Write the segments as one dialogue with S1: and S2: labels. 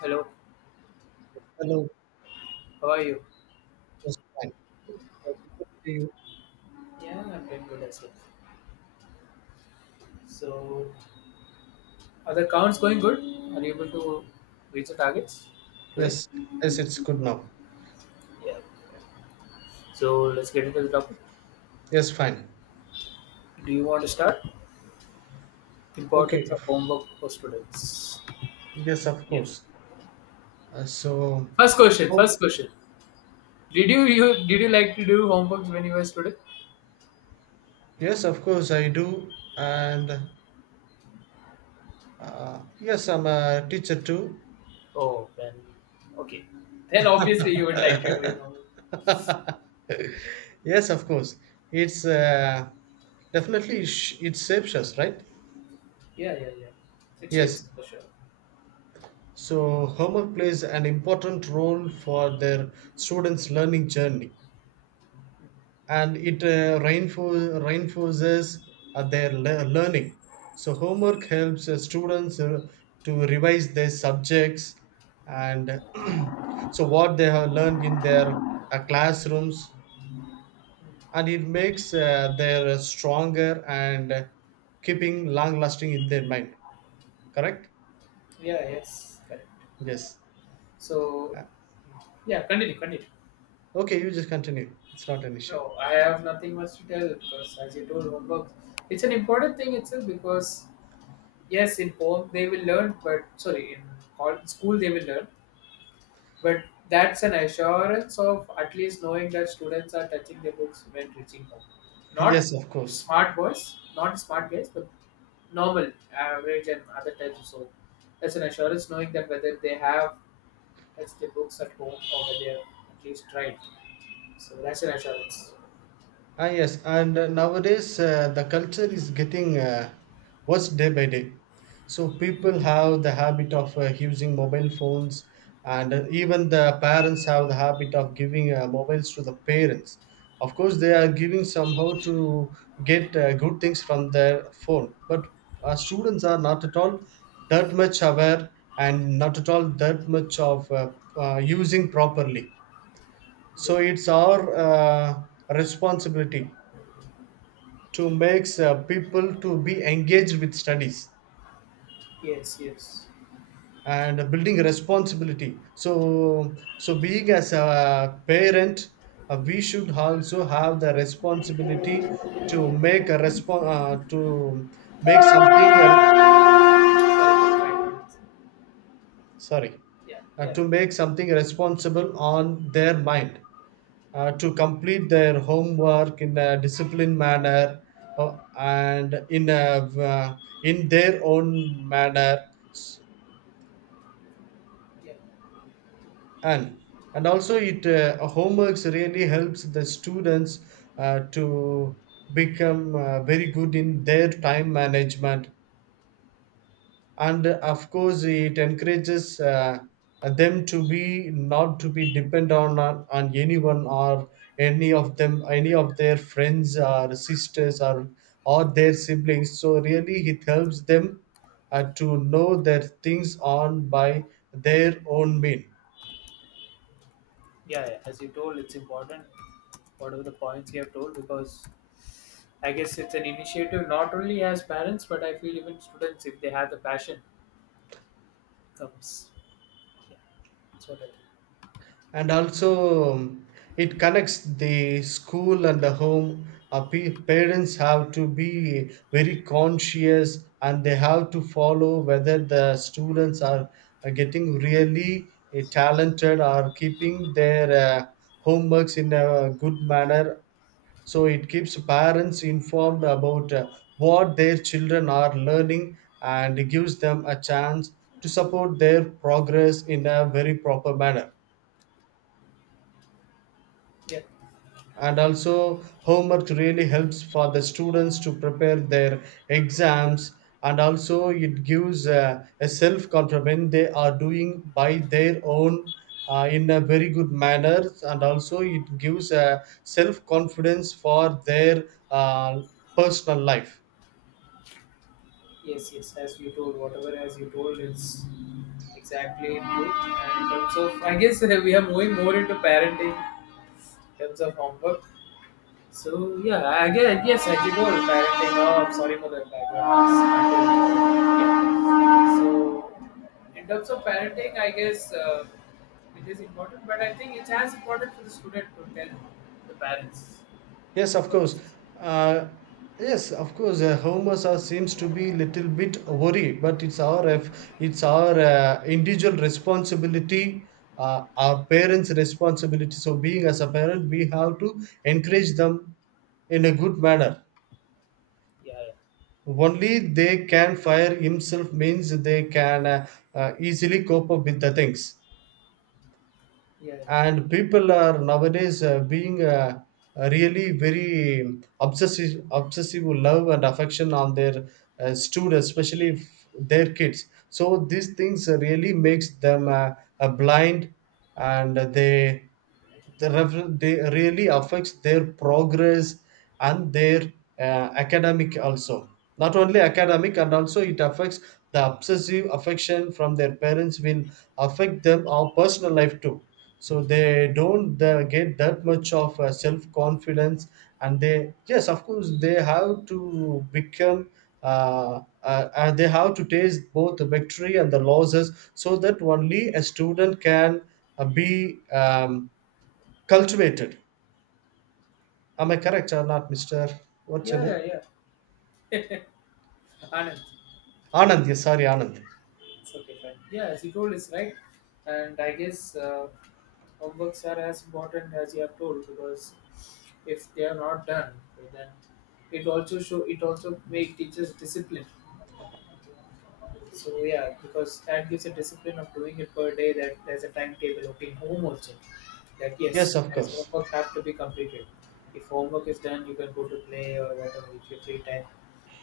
S1: Hello,
S2: Hello.
S1: how are you?
S2: Yes, fine. So, we could see you.
S1: Yeah, I'm doing good as well. So, are the counts going good? Are you able to reach the targets today?
S2: Yes, yes, it's good now.
S1: Yeah. So, let's get into the topic.
S2: Yes, fine.
S1: Do you want to start? Importance
S2: Okay.
S1: of homework for students.
S2: Yes, of
S1: Yeah.
S2: course. Uh, so,
S1: First question.
S2: oh,
S1: First question. Did you like to do homeworks when you were a student?
S2: yes, of course, I do. And yes, I'm a teacher too.
S1: Oh, then. Okay. Then obviously you would like to do homework.
S2: Yes, of course. It's
S1: yeah,
S2: Definitely it shapes us, right?
S1: yeah, yeah, yeah, It
S2: Yes.
S1: shapes for sure.
S2: So, homework plays an important role for their students' learning journey. And it reinforces their learning. So, homework helps students to revise their subjects and so what they have learned in their classrooms, and it makes their stronger and keeping long lasting in their mind. Correct?
S1: Yeah. Yes, correct.
S2: Yes.
S1: So, yeah, continue, continue.
S2: Okay, you just continue. It's not an issue.
S1: No, I have nothing much to tell because, as you told, homework, it's an important thing itself because, yes, in home they will learn, but sorry, in school they will learn, but that's an assurance of at least knowing that students are touching their books when reaching home. Not
S2: yes, of course.
S1: smart boys, not smart guys, but normal, average, and other types of so. That's an assurance knowing that whether they have touched their books at home or whether they have at least tried. So that's an assurance.
S2: Yes, and nowadays the culture is getting worse day by day. So people have the habit of using mobile phones, and even the parents have the habit of giving mobiles to the parents. Of course, they are giving somehow to get good things from their phone, but our students are not at all that much aware and not at all that much of using properly. So
S1: Yeah.
S2: it's our responsibility to makes people to be engaged with studies
S1: Yes, yes.
S2: and building responsibility so being as a parent, we should also have the responsibility to make a response to make something
S1: Yeah.
S2: sorry
S1: Yeah. Yeah.
S2: to make something responsible on their mind, to complete their homework in a disciplined manner, uh, and in a uh, in their own manner,
S1: Yeah.
S2: and also it homeworks really helps the students to become very good in their time management, and of course it encourages them to be not to be dependent on anyone or any of their friends or sisters or their siblings, so really it helps them to know their things on by their own mean.
S1: Yeah. As you told, it's important. Whatever the points you have told, because I guess it's an initiative not only as parents, but I feel even students, if they have the passion, comes. Yeah. That's what I
S2: And also it connects the school and the home. Parents have to be very conscious and they have to follow whether are getting really talented or keeping their homeworks in a good manner, so
S1: think. Mm.
S2: it keeps parents informed about what their children are learning and gives them a chance to support their progress in a very proper manner.
S1: Yeah.
S2: And also homework really helps for the students to prepare their exams, and also it gives a self confidence when they are doing by their own, in a very good manner, and also it gives a self confidence for their uh, personal life.
S1: Yes, yes. As you told, whatever as you told is exactly true. And in terms of, I guess we are moving more into parenting in terms of homework. So yeah, I guess yes, I did all parenting. Oh, I'm sorry for the background. Yeah. So in terms of parenting, I guess it is important, but I think it's as important for the student to tell the parents
S2: Yes, of course.
S1: because
S2: Uh, yes, of course. Homer Sir seems to be little bit worried, but it's our individual responsibility, our parents' responsibility. So, being as a parent, we have to encourage them in a good manner.
S1: yeah,
S2: Only they can fire himself means they can easily cope up with the things.
S1: yeah,
S2: And people are nowadays being really very obsessive love and affection on their students, especially their kids, so these things really makes them blind, and they really affects their progress and their uh, academic also, not only academic, and also it affects, the obsessive affection from their parents will affect them our personal life too, so they don't get that much of self confidence, and they, yes of course they have to become they have to taste both the victory and the losses, so that only a student can be cultivated. Am
S1: yeah,
S2: I correct or not, Mr. What's your
S1: yeah, yeah,
S2: name?
S1: yeah. yeah. Anand,
S2: Anand, yes, sorry, Anand.
S1: it's okay, fine. Yeah, as you told, is right, and I guess. Homeworks are as important as you have told because if they are not done, then it also make teachers discipline. So yeah, because that gives a discipline of doing it per day. That there's a timetable. Okay, in home also that yes,
S2: Yes, of
S1: there is
S2: course.
S1: homework have to be completed. If homework is done, you can go to play or whatever with your free time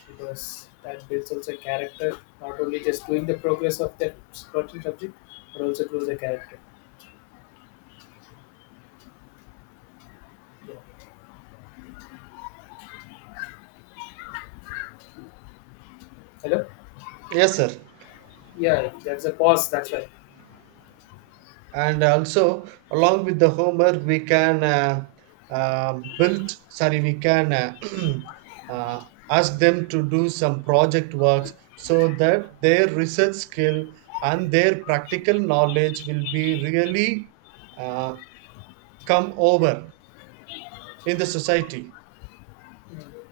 S1: because that builds also character. Not only just doing the progress of that certain subject, but also grows the character. Yeah. Hello.
S2: Yes, sir.
S1: Yeah, there's a pause, that's why.
S2: And also, along with the Homer, we can we can uh, ask them to do some project works so that their research skill and their practical knowledge will be really uh, come over in the society.
S1: Mm.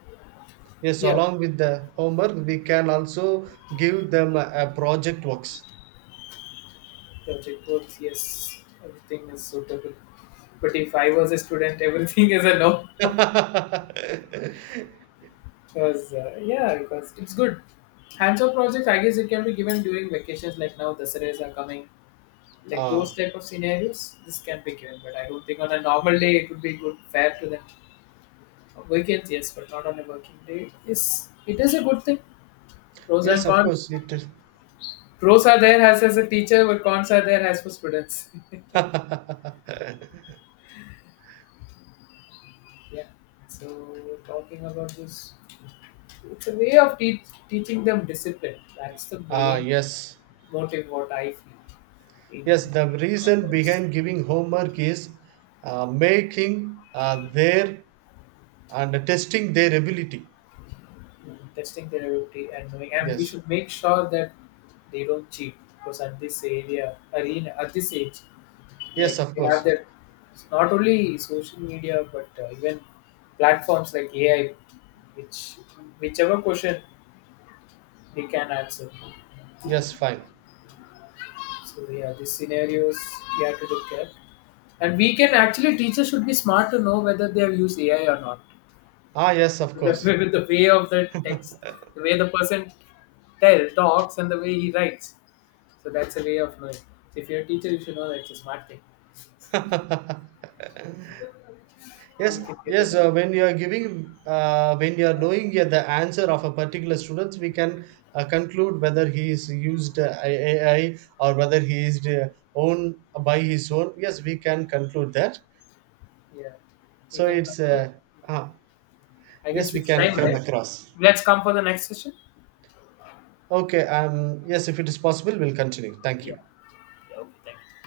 S2: Yes,
S1: Yeah,
S2: along with the homework, we can also give them a project works.
S1: project work. Yes, everything is suitable. But if I was a student, everything is a no.
S2: ah,
S1: Because, yeah, because it's good. Hands-on projects, I guess it can be given during vacations, like now the Saturdays are coming. Like those type of scenarios, this can be given, but I don't think on a normal day it would be good, fair to them. On weekends, yes, but not on a working day. Yes, it is a good thing. Pros
S2: yes,
S1: and
S2: of
S1: cons.
S2: course it is.
S1: Pros are there as a teacher, but cons are there as for students.
S2: ah,
S1: Yeah. So talking about this, it's a way of teaching them discipline. That's the main
S2: yes,
S1: motive. What I feel in
S2: yes. The reason
S1: couples,
S2: behind giving homework is making their and testing their ability.
S1: testing their ability and knowing, and we
S2: Yes,
S1: should make sure that they don't cheat because at this area arena at this age,
S2: yes,
S1: like
S2: of
S1: we have
S2: course.
S1: that not only social media but even platforms like AI, which whichever question they can answer.
S2: Yes, fine.
S1: So yeah, these scenarios we have to look at, and we can actually teachers should be smart to know whether they have used AI or not.
S2: Ah, yes, of
S1: With
S2: course.
S1: the way of the text, the way the person tell talks, and the way he writes. So that's a way of knowing. So if you're a teacher, you should know that's a smart thing.
S2: Yes,
S1: You can get it
S2: yes.
S1: on.
S2: Uh, when you are knowing the answer of a particular student, we can conclude whether he is used AI or whether he is own by his own. Yes, we can conclude that.
S1: Yeah, we
S2: So
S1: can.
S2: it's uh,
S1: I
S2: yes,
S1: guess
S2: we
S1: it's
S2: can
S1: time,
S2: come
S1: right?
S2: across.
S1: Let's come for the next session.
S2: Okay. Yes, if it is possible, we'll continue. Thank
S1: Yeah.
S2: you.
S1: Yeah. Okay. Thank you.